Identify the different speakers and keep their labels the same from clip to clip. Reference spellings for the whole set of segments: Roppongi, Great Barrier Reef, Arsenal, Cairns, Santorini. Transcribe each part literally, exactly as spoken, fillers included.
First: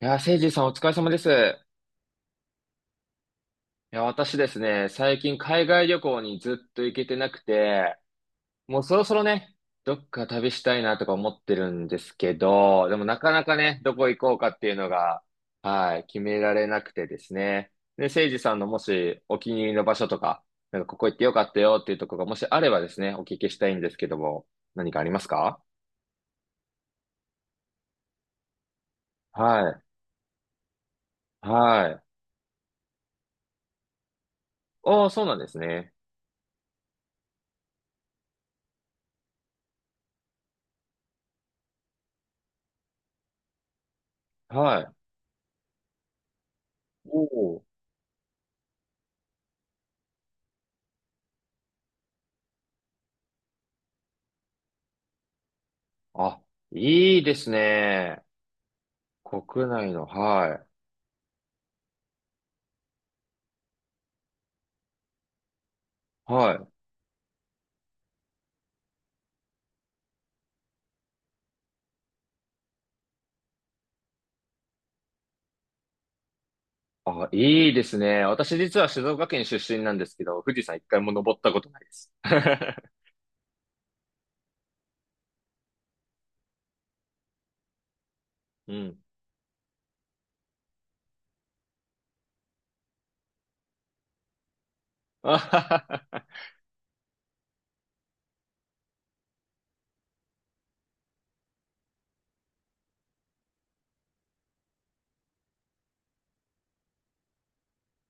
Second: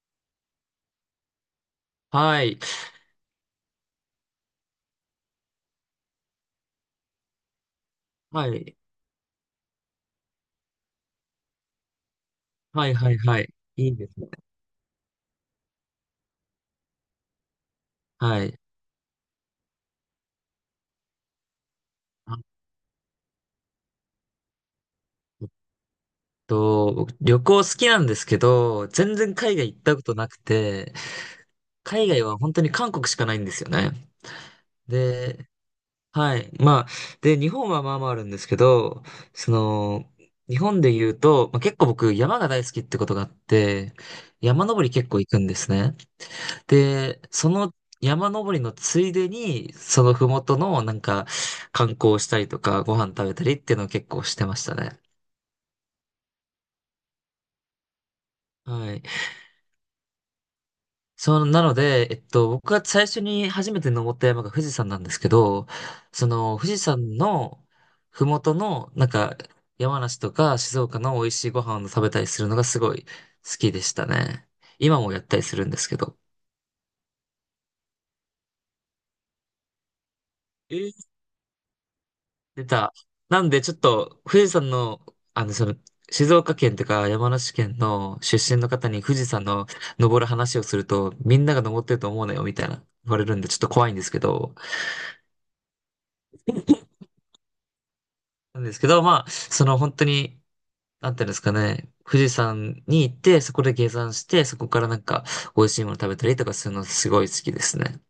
Speaker 1: いやー、せいじさんお疲れ様です。
Speaker 2: はい。
Speaker 1: いや、私ですね、最近海外旅行にずっと行けてなくて、
Speaker 2: はい。
Speaker 1: もうそろそろね、どっか旅したいなとか思ってるんですけ
Speaker 2: は
Speaker 1: ど、
Speaker 2: い、
Speaker 1: でも
Speaker 2: は
Speaker 1: な
Speaker 2: い、
Speaker 1: か
Speaker 2: は
Speaker 1: な
Speaker 2: い。
Speaker 1: かね、
Speaker 2: い
Speaker 1: ど
Speaker 2: いで
Speaker 1: こ行
Speaker 2: すね。
Speaker 1: こうかっていうのが、はい、決められなくてですね。で、せいじ
Speaker 2: は
Speaker 1: さん
Speaker 2: い。
Speaker 1: のもしお気に入りの場所とか、なんかここ行ってよかったよっていうところがもし
Speaker 2: あ
Speaker 1: あればですね、お聞きしたいんですけども、何かあります
Speaker 2: えっ
Speaker 1: か？
Speaker 2: と、僕旅行好きなんですけど、全然海
Speaker 1: は
Speaker 2: 外行っ
Speaker 1: い、
Speaker 2: たことなくて、
Speaker 1: はい。
Speaker 2: 海外は本当に韓国しかないんですよね。
Speaker 1: おー、そうなんで
Speaker 2: で、
Speaker 1: すね。
Speaker 2: はい。まあ、で、日本はまあまああるんですけど、その、日本で言うと、まあ、結構僕山が大好きってことがあって、山
Speaker 1: は
Speaker 2: 登り
Speaker 1: い。
Speaker 2: 結構行くんですね。で、
Speaker 1: お
Speaker 2: そ
Speaker 1: ー、
Speaker 2: の山登りのついでに、そのふもとのなんか観光したりとか、ご飯食べたりっていうのを結構してましたね。
Speaker 1: あ、いいですね。
Speaker 2: はい。
Speaker 1: 国内の、はい。
Speaker 2: そう、なので、えっと、僕が最初に初めて登った山が富士山なんですけど、そ
Speaker 1: は
Speaker 2: の
Speaker 1: い。
Speaker 2: 富士山のふもとの、なんか山梨とか静岡の美味しいご飯を食べたりするのがすごい好きでしたね。今もやったりするんですけど。
Speaker 1: あ、いいですね。私実は静岡県出身なんですけど、富士
Speaker 2: え
Speaker 1: 山一回
Speaker 2: ー
Speaker 1: も登ったことないです。
Speaker 2: 出た。なんで、ちょっと、富士山の、あの、その、静岡県とか山梨県の出身 の
Speaker 1: う
Speaker 2: 方
Speaker 1: ん。
Speaker 2: に富士山の登る話をすると、みんなが登ってると思うなよ、みたいな言われるんで、ちょっと怖いんですけど、
Speaker 1: あははは
Speaker 2: なんですけど、まあ、その本当に、なんていうんですかね、富士山に行って、そこで下山して、そこからなんか、美味しいもの食べたりとかするのすごい好きですね。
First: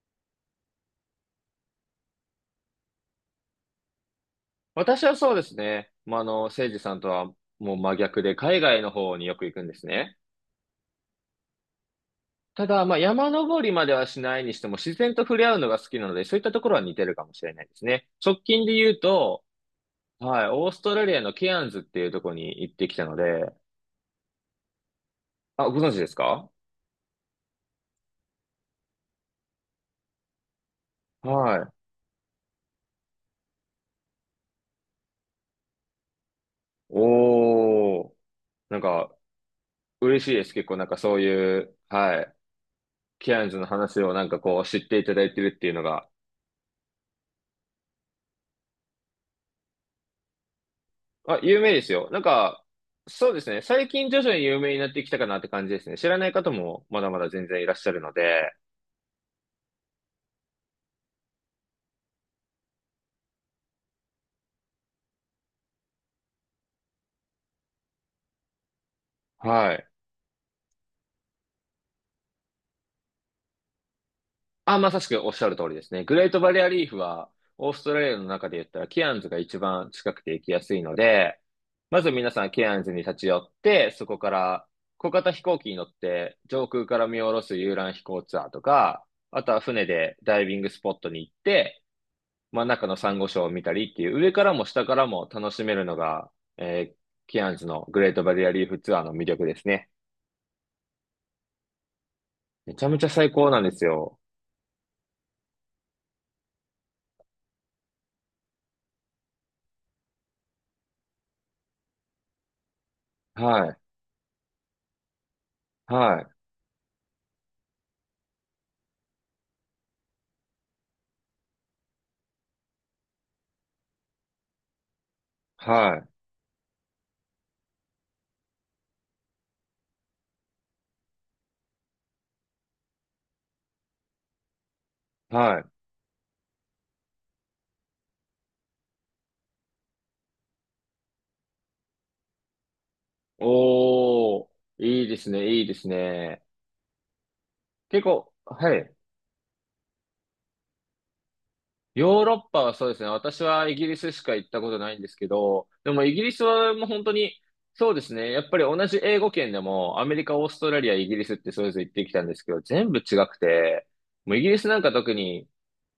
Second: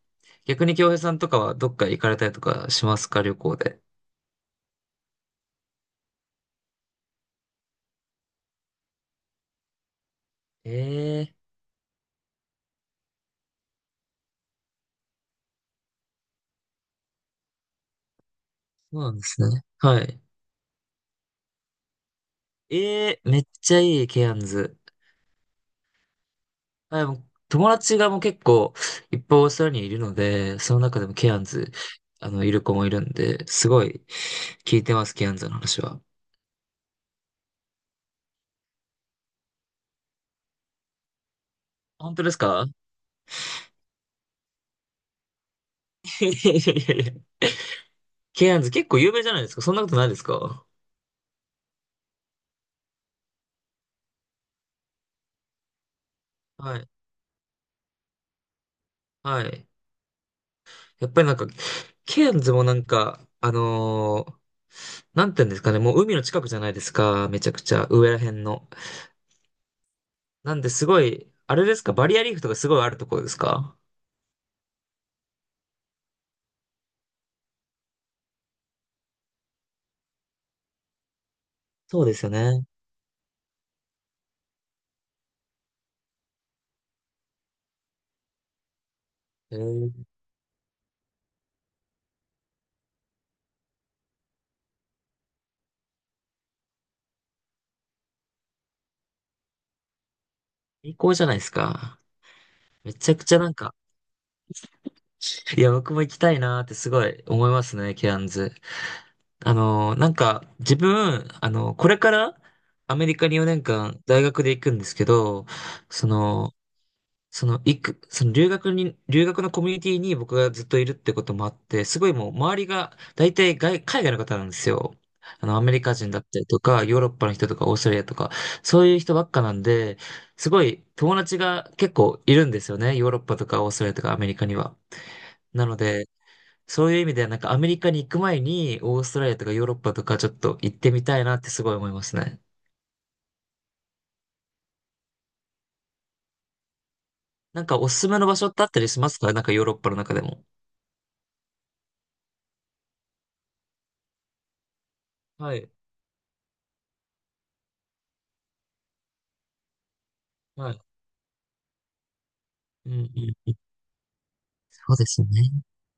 Speaker 2: 逆に京平さんとかはどっか行かれたりとかしますか、旅行で。
Speaker 1: 私はそうですね。まあ、あの、誠司さんとはもう真逆で、海外の方によく行くんですね。
Speaker 2: ええー
Speaker 1: ただ、まあ、山登りまではしないにしても、自然と触れ合うのが好きなので、そういったところは似てるかもしれないですね。直近で言う
Speaker 2: そうなんです
Speaker 1: と、
Speaker 2: ね。はい。
Speaker 1: はい、オーストラリアのケアンズっていうところに行ってきた
Speaker 2: え
Speaker 1: の
Speaker 2: えーめっ
Speaker 1: で、
Speaker 2: ちゃいい、ケアンズ。
Speaker 1: あ、ご存知ですか？
Speaker 2: あでも友達がもう結構いっぱいオーストラリアにいるので、その中でもケアン
Speaker 1: は
Speaker 2: ズ、
Speaker 1: い。
Speaker 2: あの、いる子もいるんで、すごい聞いてます、ケアンズの話は。
Speaker 1: おー。なんか、嬉しいです。結構なんかそういう、
Speaker 2: 本
Speaker 1: は
Speaker 2: 当で
Speaker 1: い、
Speaker 2: すか？
Speaker 1: ケアンズの話をなんかこう知っていただいてるっていうのが、
Speaker 2: いやいやいやいや。ケアンズ結構有名じゃないですか。そんなことないですか？
Speaker 1: あ、有名ですよ。なんか、そうですね。最近徐々に有名になってきたかなって感じですね。知らない方
Speaker 2: は
Speaker 1: も
Speaker 2: い。
Speaker 1: まだまだ全然いらっしゃるので、
Speaker 2: はい。やっぱりなんか、ケアンズもなんか、あのーなんて言うんですかね、もう海の近くじゃないですか。めちゃくちゃ、上ら辺の。
Speaker 1: はい。
Speaker 2: なんですごい、あれですか、バリアリーフとかすごいあるところですか？
Speaker 1: あ、まさしくおっしゃる通りですね。グレートバリアリーフは、オーストラリアの中で言ったら、ケアンズが一番近くて行きやすいので、ま
Speaker 2: そう
Speaker 1: ず
Speaker 2: です
Speaker 1: 皆
Speaker 2: よ
Speaker 1: さん
Speaker 2: ね。
Speaker 1: ケアンズに立ち寄って、そこから小型飛行機に乗って上空から見下ろす遊覧飛行ツアーとか、あと
Speaker 2: え
Speaker 1: は船
Speaker 2: ー、
Speaker 1: でダイビングスポットに行って、真ん中のサンゴ礁を見たりっていう、上からも下からも楽しめるのが、えーケアンズのグレートバリアリーフツアーの魅力ですね。
Speaker 2: 最高じゃないですか。
Speaker 1: めちゃ
Speaker 2: め
Speaker 1: めちゃ
Speaker 2: ちゃく
Speaker 1: 最
Speaker 2: ちゃな
Speaker 1: 高
Speaker 2: ん
Speaker 1: なんで
Speaker 2: か、
Speaker 1: すよ。
Speaker 2: いや、僕も行きたいなーってすごい思いますね、ケアンズ。あのーなんか、自分、あのーこれからアメリカに4
Speaker 1: はい、
Speaker 2: 年間大学で行くんですけど、そ
Speaker 1: はい、
Speaker 2: の、その、行く、その留学に、留学のコミュニティに僕がずっといるってこともあって、すごいもう周りが大体外、海外の方なんですよ。あの、アメリカ
Speaker 1: はい、
Speaker 2: 人だったりとか、ヨーロッパの人とか、オーストラリアとか、そういう人ばっかなんで、すごい友達が結構いるんですよね。ヨーロッパとかオーストラリアとかアメリカには。
Speaker 1: はい。
Speaker 2: なので、そういう意味ではなんかアメリカに行く前にオーストラリアとかヨーロッパとかちょっと行ってみたいなってすごい思いますね。
Speaker 1: おー、いいですね、いいですね。
Speaker 2: なんかおす
Speaker 1: 結
Speaker 2: すめの
Speaker 1: 構、
Speaker 2: 場所ってあっ
Speaker 1: は
Speaker 2: たり
Speaker 1: い。
Speaker 2: しますか？なんかヨーロッパの中でも。
Speaker 1: ヨーロッパはそうですね。私はイギリスしか行ったことないんですけ
Speaker 2: は
Speaker 1: ど、
Speaker 2: い。
Speaker 1: でもイギリスはもう本当に、そうですね。やっぱり同じ英語圏でも、アメリカ、オースト
Speaker 2: は
Speaker 1: ラ
Speaker 2: い。
Speaker 1: リア、イギリスってそれぞれ行ってきたんですけど、全
Speaker 2: う
Speaker 1: 部違
Speaker 2: ん
Speaker 1: く
Speaker 2: うん。
Speaker 1: て、もうイギリスなんか
Speaker 2: そうで
Speaker 1: 特
Speaker 2: すね。
Speaker 1: に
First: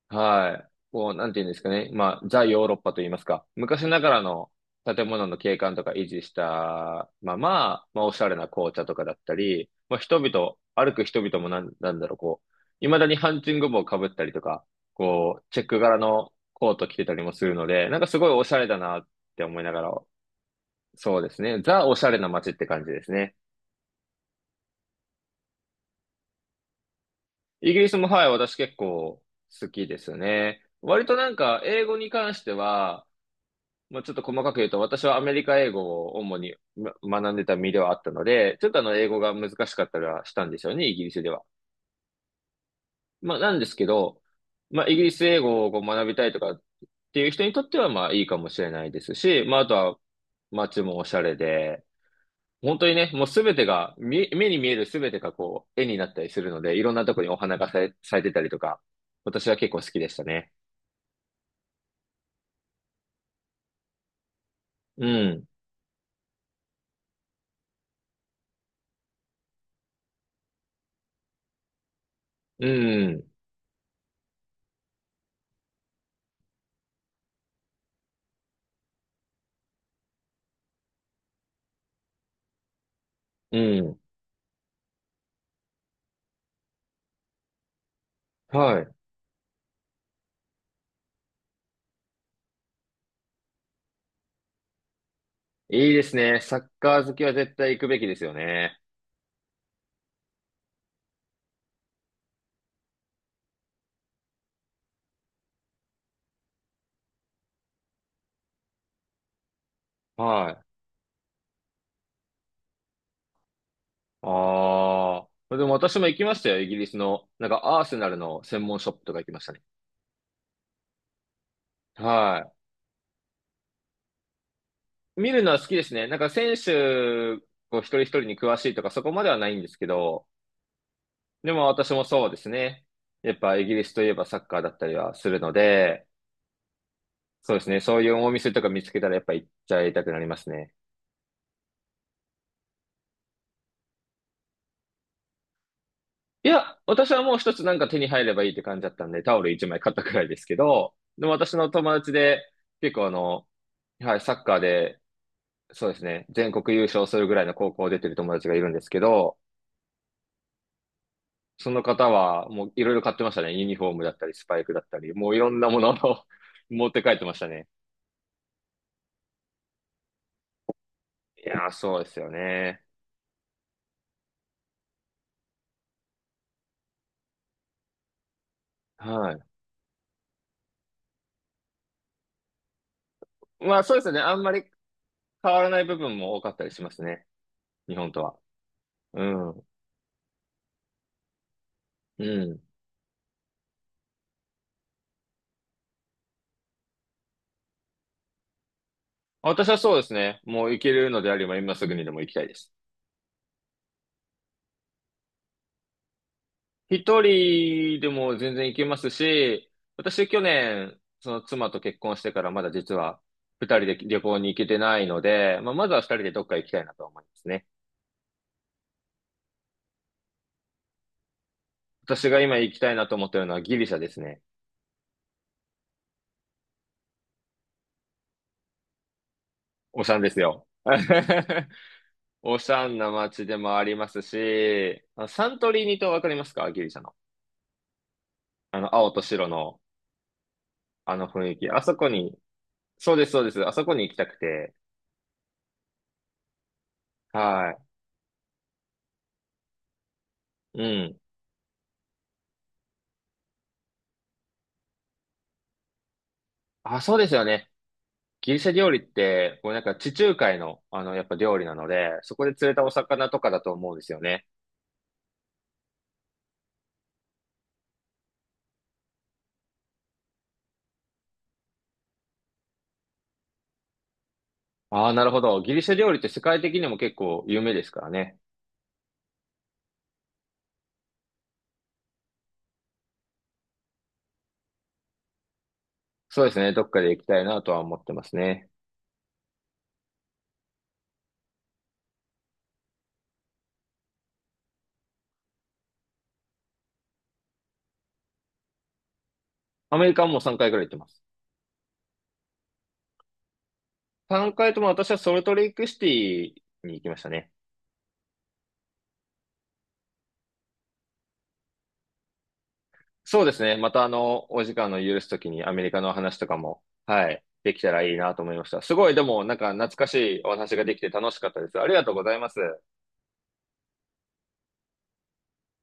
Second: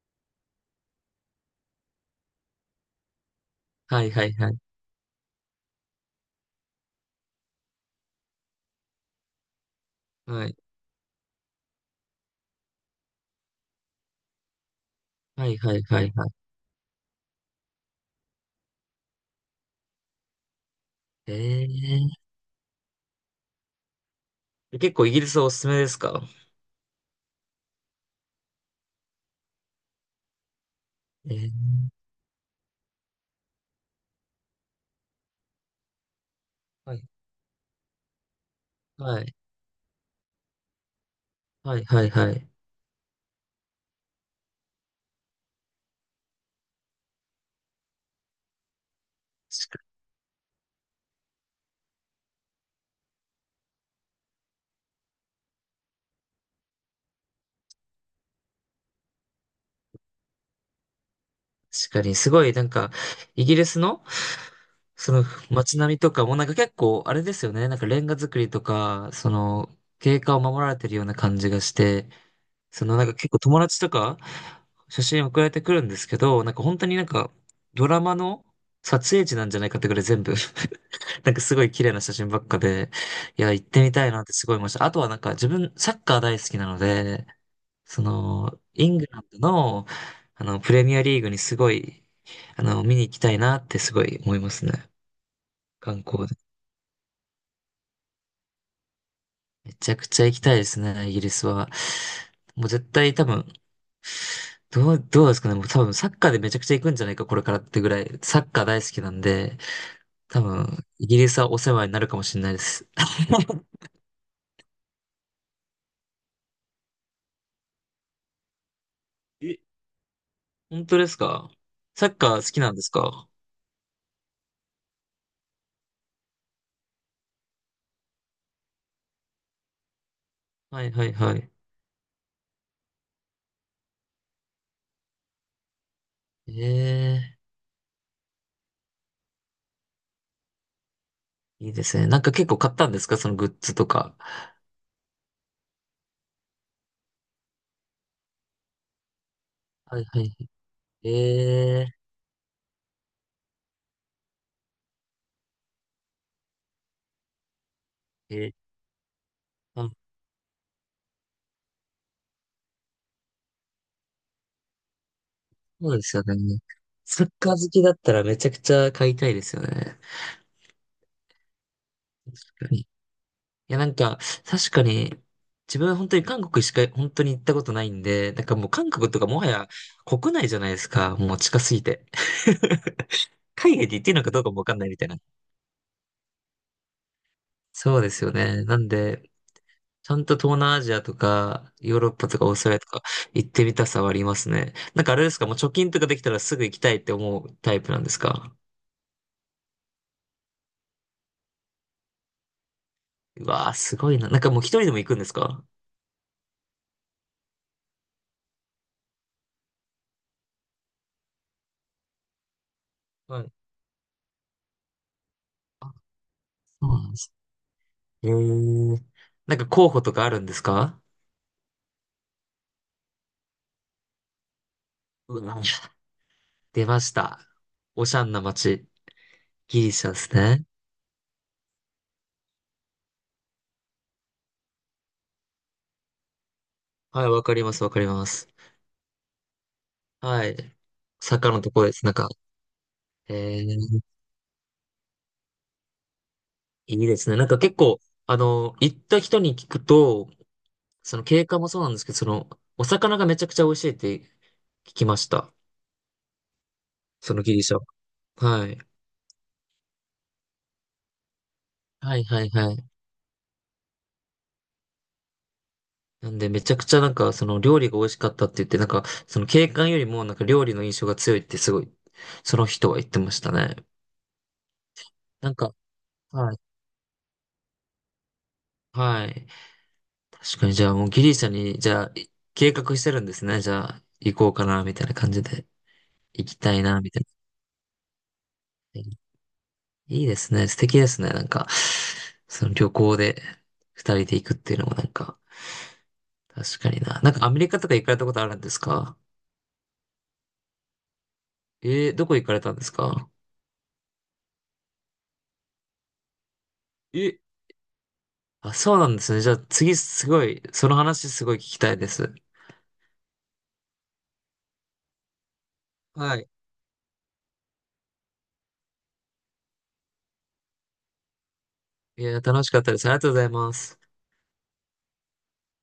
Speaker 1: はい。こう、なんていうんですかね。まあ、ザ・ヨーロッパと言いますか。昔な
Speaker 2: は
Speaker 1: が
Speaker 2: い
Speaker 1: ら
Speaker 2: はいは
Speaker 1: の
Speaker 2: い。
Speaker 1: 建物の景観とか維持したまま、まあ、おしゃれな紅茶とかだったり、まあ、人
Speaker 2: は
Speaker 1: 々、
Speaker 2: い。
Speaker 1: 歩く人々もなん、なんだろう、こう、未だにハンチング帽をかぶったりとか、こう、
Speaker 2: はい
Speaker 1: チェッ
Speaker 2: は
Speaker 1: ク
Speaker 2: い
Speaker 1: 柄
Speaker 2: はいはい。
Speaker 1: のコート着てたりもするので、なんかすごいおしゃれだなって思いながら、そうですね。ザ・おしゃれ
Speaker 2: え
Speaker 1: な街って感じですね。
Speaker 2: え結構イギリスはおすすめですか？
Speaker 1: イギリスも、はい、私結構好きですね。割となん
Speaker 2: え
Speaker 1: か、英
Speaker 2: え
Speaker 1: 語に関しては、もうちょっと細かく言うと、私はアメリカ英語を主に
Speaker 2: はい。
Speaker 1: ま学んでた身ではあったので、ちょっとあの英語
Speaker 2: は
Speaker 1: が
Speaker 2: い。
Speaker 1: 難しかったりはしたんですよね、イギリスでは。
Speaker 2: はいはいはい。
Speaker 1: まあなんですけど、まあイギリス英語をこう学びたいとかっていう人にとってはまあいいかもしれないですし、まああとは街もおしゃれで、本当にね、もうすべてが、み目に見えるすべてがこう絵になったりするので、いろんなとこにお花が咲い咲いてたりとか、私は結構好きでしたね。
Speaker 2: 確かに、すごい、なんか、イギリスの、
Speaker 1: う
Speaker 2: その
Speaker 1: ん、
Speaker 2: 街並みとかも、なんか結構、あれですよね、なんかレンガ造りとか、その、経過を守られてるような感じがして、
Speaker 1: う
Speaker 2: その、なんか
Speaker 1: ん、
Speaker 2: 結構友達とか、写真送られてくるんですけど、なんか本当になんか、ドラマの撮影地なんじゃないかってぐらい全部 なんかすごい綺麗な写真ばっかで、いや、
Speaker 1: う
Speaker 2: 行ってみ
Speaker 1: ん、
Speaker 2: たいなってすごい思いました。あとはなんか自分、サッカー大好きなので、その、
Speaker 1: はい。
Speaker 2: イングランドの、あの、プレミアリーグにすごいあの、見に行きたいなってすごい思いますね。
Speaker 1: いい
Speaker 2: 観
Speaker 1: です
Speaker 2: 光で。
Speaker 1: ね。サッカー好きは絶対行くべきですよね。
Speaker 2: めちゃくちゃ行きたいですね、イギリスは。もう絶対多分、どう、どうですかね。もう多分サッカーでめちゃくちゃ行くんじゃないか、これからってぐらい。サッカー大好きなんで、多
Speaker 1: はい。
Speaker 2: 分、イギリスはお世話になるかもしれないです。
Speaker 1: ああ。でも私も行きましたよ。イギリスの。なんかアーセナルの専門ショップとか行きました
Speaker 2: え、
Speaker 1: ね。
Speaker 2: 本当ですか？サッカー好
Speaker 1: は
Speaker 2: きなんですか？
Speaker 1: い。見るのは好きですね。なんか選手、こう一人一人に詳しいとかそこまではないんですけど、
Speaker 2: はいはいはい。
Speaker 1: でも私もそうですね。やっぱイギリスといえばサッカーだったりはするので、
Speaker 2: ええ
Speaker 1: そうですね。そういうお店とか見つけたらやっぱ行っちゃいたくなりますね。
Speaker 2: いいですね。なんか結構買ったんですか？そのグッズとか。
Speaker 1: いや、私はもう一つなんか手に入ればいいって感じだったんで、タオル一枚買っ
Speaker 2: は
Speaker 1: た
Speaker 2: い
Speaker 1: く
Speaker 2: は
Speaker 1: らい
Speaker 2: い。
Speaker 1: ですけど、でも私の
Speaker 2: ええ
Speaker 1: 友達で、結構あの、はい、サッカーで、そうですね、全国優勝するぐらいの高校を出てる友達
Speaker 2: え
Speaker 1: がいるんですけど、
Speaker 2: ー、
Speaker 1: その方はもういろいろ買ってましたね。ユニフォームだったり、スパイクだったり、もういろんなも
Speaker 2: そ
Speaker 1: のを
Speaker 2: うですよ ね。
Speaker 1: 持って帰って
Speaker 2: サッ
Speaker 1: ました
Speaker 2: カー
Speaker 1: ね。
Speaker 2: 好きだったらめちゃくちゃ買いたいですよね。
Speaker 1: いやー、そうですよ
Speaker 2: 確かに。
Speaker 1: ね。
Speaker 2: いや、なんか、確かに、自分は本当に韓国しか本当に行ったことないんで、なんかもう韓国とかもは
Speaker 1: は
Speaker 2: や国内じゃないですか。もう近すぎて。
Speaker 1: い。
Speaker 2: 海
Speaker 1: まあ
Speaker 2: 外
Speaker 1: そ
Speaker 2: で
Speaker 1: うで
Speaker 2: 行って
Speaker 1: す
Speaker 2: いい
Speaker 1: ね、
Speaker 2: のか
Speaker 1: あ
Speaker 2: ど
Speaker 1: ん
Speaker 2: うか
Speaker 1: ま
Speaker 2: も
Speaker 1: り
Speaker 2: わかんないみたいな。
Speaker 1: 変わらない部分も多かったりしますね。日
Speaker 2: そうで
Speaker 1: 本と
Speaker 2: すよ
Speaker 1: は。
Speaker 2: ね。なん
Speaker 1: う
Speaker 2: で、
Speaker 1: ん。
Speaker 2: ちゃんと東南アジアとか、ヨーロッ
Speaker 1: う
Speaker 2: パとかオー
Speaker 1: ん。
Speaker 2: ストラリアとか行ってみたさはありますね。なんかあれですか、もう貯金とかできたらすぐ行きたいって思うタイプなんですか？
Speaker 1: 私はそうですね。もう行けるのであれば今すぐにでも行きたいです。
Speaker 2: うわー、すごいな。なんかもう一人でも行くんですか？
Speaker 1: 一人でも全然行けますし、私去年、その妻と結婚してからまだ実は
Speaker 2: はい
Speaker 1: 二人で旅行に行けてないので、まあ、ま
Speaker 2: あ、
Speaker 1: ずは二人でどっか行きたい
Speaker 2: そ
Speaker 1: な
Speaker 2: う
Speaker 1: と
Speaker 2: なんで
Speaker 1: 思いま
Speaker 2: す。
Speaker 1: すね。
Speaker 2: えー、なんか候補とかあるんですか？
Speaker 1: 私が今行きたいなと思ってるのはギリシャですね。
Speaker 2: うわ、出ました。おしゃんな街。ギリ
Speaker 1: オ
Speaker 2: シャ
Speaker 1: シ
Speaker 2: で
Speaker 1: ャンで
Speaker 2: す
Speaker 1: す
Speaker 2: ね。
Speaker 1: よ。オシャンな街でもありますし、あサントリーニ島わかりますか？ギリシャの。
Speaker 2: はい、わかります、わかります。
Speaker 1: あの、青と白の
Speaker 2: はい。
Speaker 1: あの雰
Speaker 2: 坂
Speaker 1: 囲
Speaker 2: の
Speaker 1: 気。
Speaker 2: と
Speaker 1: あ
Speaker 2: こで
Speaker 1: そ
Speaker 2: す。
Speaker 1: こ
Speaker 2: なんか、
Speaker 1: に、そうです、
Speaker 2: え
Speaker 1: そうです。あそこ
Speaker 2: ー、
Speaker 1: に行きたくて。
Speaker 2: いいですね。なんか
Speaker 1: は
Speaker 2: 結
Speaker 1: い。
Speaker 2: 構、あの、行った人に聞くと、
Speaker 1: う
Speaker 2: そ
Speaker 1: ん。
Speaker 2: の景観もそうなんですけど、その、お魚がめちゃくちゃ美味しいって聞きました。
Speaker 1: あ、そうで
Speaker 2: そ
Speaker 1: す
Speaker 2: の
Speaker 1: よ
Speaker 2: ギリ
Speaker 1: ね。
Speaker 2: シャは。
Speaker 1: ギリ
Speaker 2: は
Speaker 1: シャ
Speaker 2: い。
Speaker 1: 料理って、もうなんか地中海の、あの、やっぱ料理なの
Speaker 2: は
Speaker 1: で、
Speaker 2: い、
Speaker 1: そ
Speaker 2: は
Speaker 1: こ
Speaker 2: い、
Speaker 1: で釣
Speaker 2: は
Speaker 1: れた
Speaker 2: い。
Speaker 1: お魚とかだと思うんですよね。
Speaker 2: なんで、めちゃくちゃなんか、その料理が美味しかったって言って、なんか、その景観よりもなんか料理の印象が強いってすごい、その人は言ってましたね。
Speaker 1: ああ、なるほ
Speaker 2: なん
Speaker 1: ど。
Speaker 2: か、
Speaker 1: ギリシャ料理って世
Speaker 2: はい。
Speaker 1: 界的にも結構有名ですからね。
Speaker 2: はい。確かに、じゃあもうギリシャに、じゃあ、い計画してるんですね。じゃあ、行こうかな、みたいな感じで。
Speaker 1: そう
Speaker 2: 行
Speaker 1: で
Speaker 2: き
Speaker 1: すね。
Speaker 2: たい
Speaker 1: どっ
Speaker 2: な、
Speaker 1: かで
Speaker 2: みた
Speaker 1: 行
Speaker 2: い
Speaker 1: きたいなとは思ってますね。
Speaker 2: な。いいですね。素敵ですね。なんか、その旅行で二人で行くっていうのもなんか、確かにな。なんかアメリカとか行かれたことあるんですか？
Speaker 1: アメリカはもうさんかいくらい行ってます。
Speaker 2: えー、どこ行かれたんですか？
Speaker 1: さんかいとも私はソルトレイクシティに行きました
Speaker 2: え、
Speaker 1: ね。
Speaker 2: あ、そうなんですね。じゃあ次すごい、その話すごい聞きたいです。
Speaker 1: そうですね。またあの、お時間の許すときにアメリカの
Speaker 2: は
Speaker 1: 話と
Speaker 2: い。
Speaker 1: かも、はい、できたらいいなと思いました。すごい、でもなんか懐かしいお話ができて楽しかったです。ありがとう
Speaker 2: い
Speaker 1: ござい
Speaker 2: や、
Speaker 1: ます。
Speaker 2: 楽しかったです。ありがとうございます。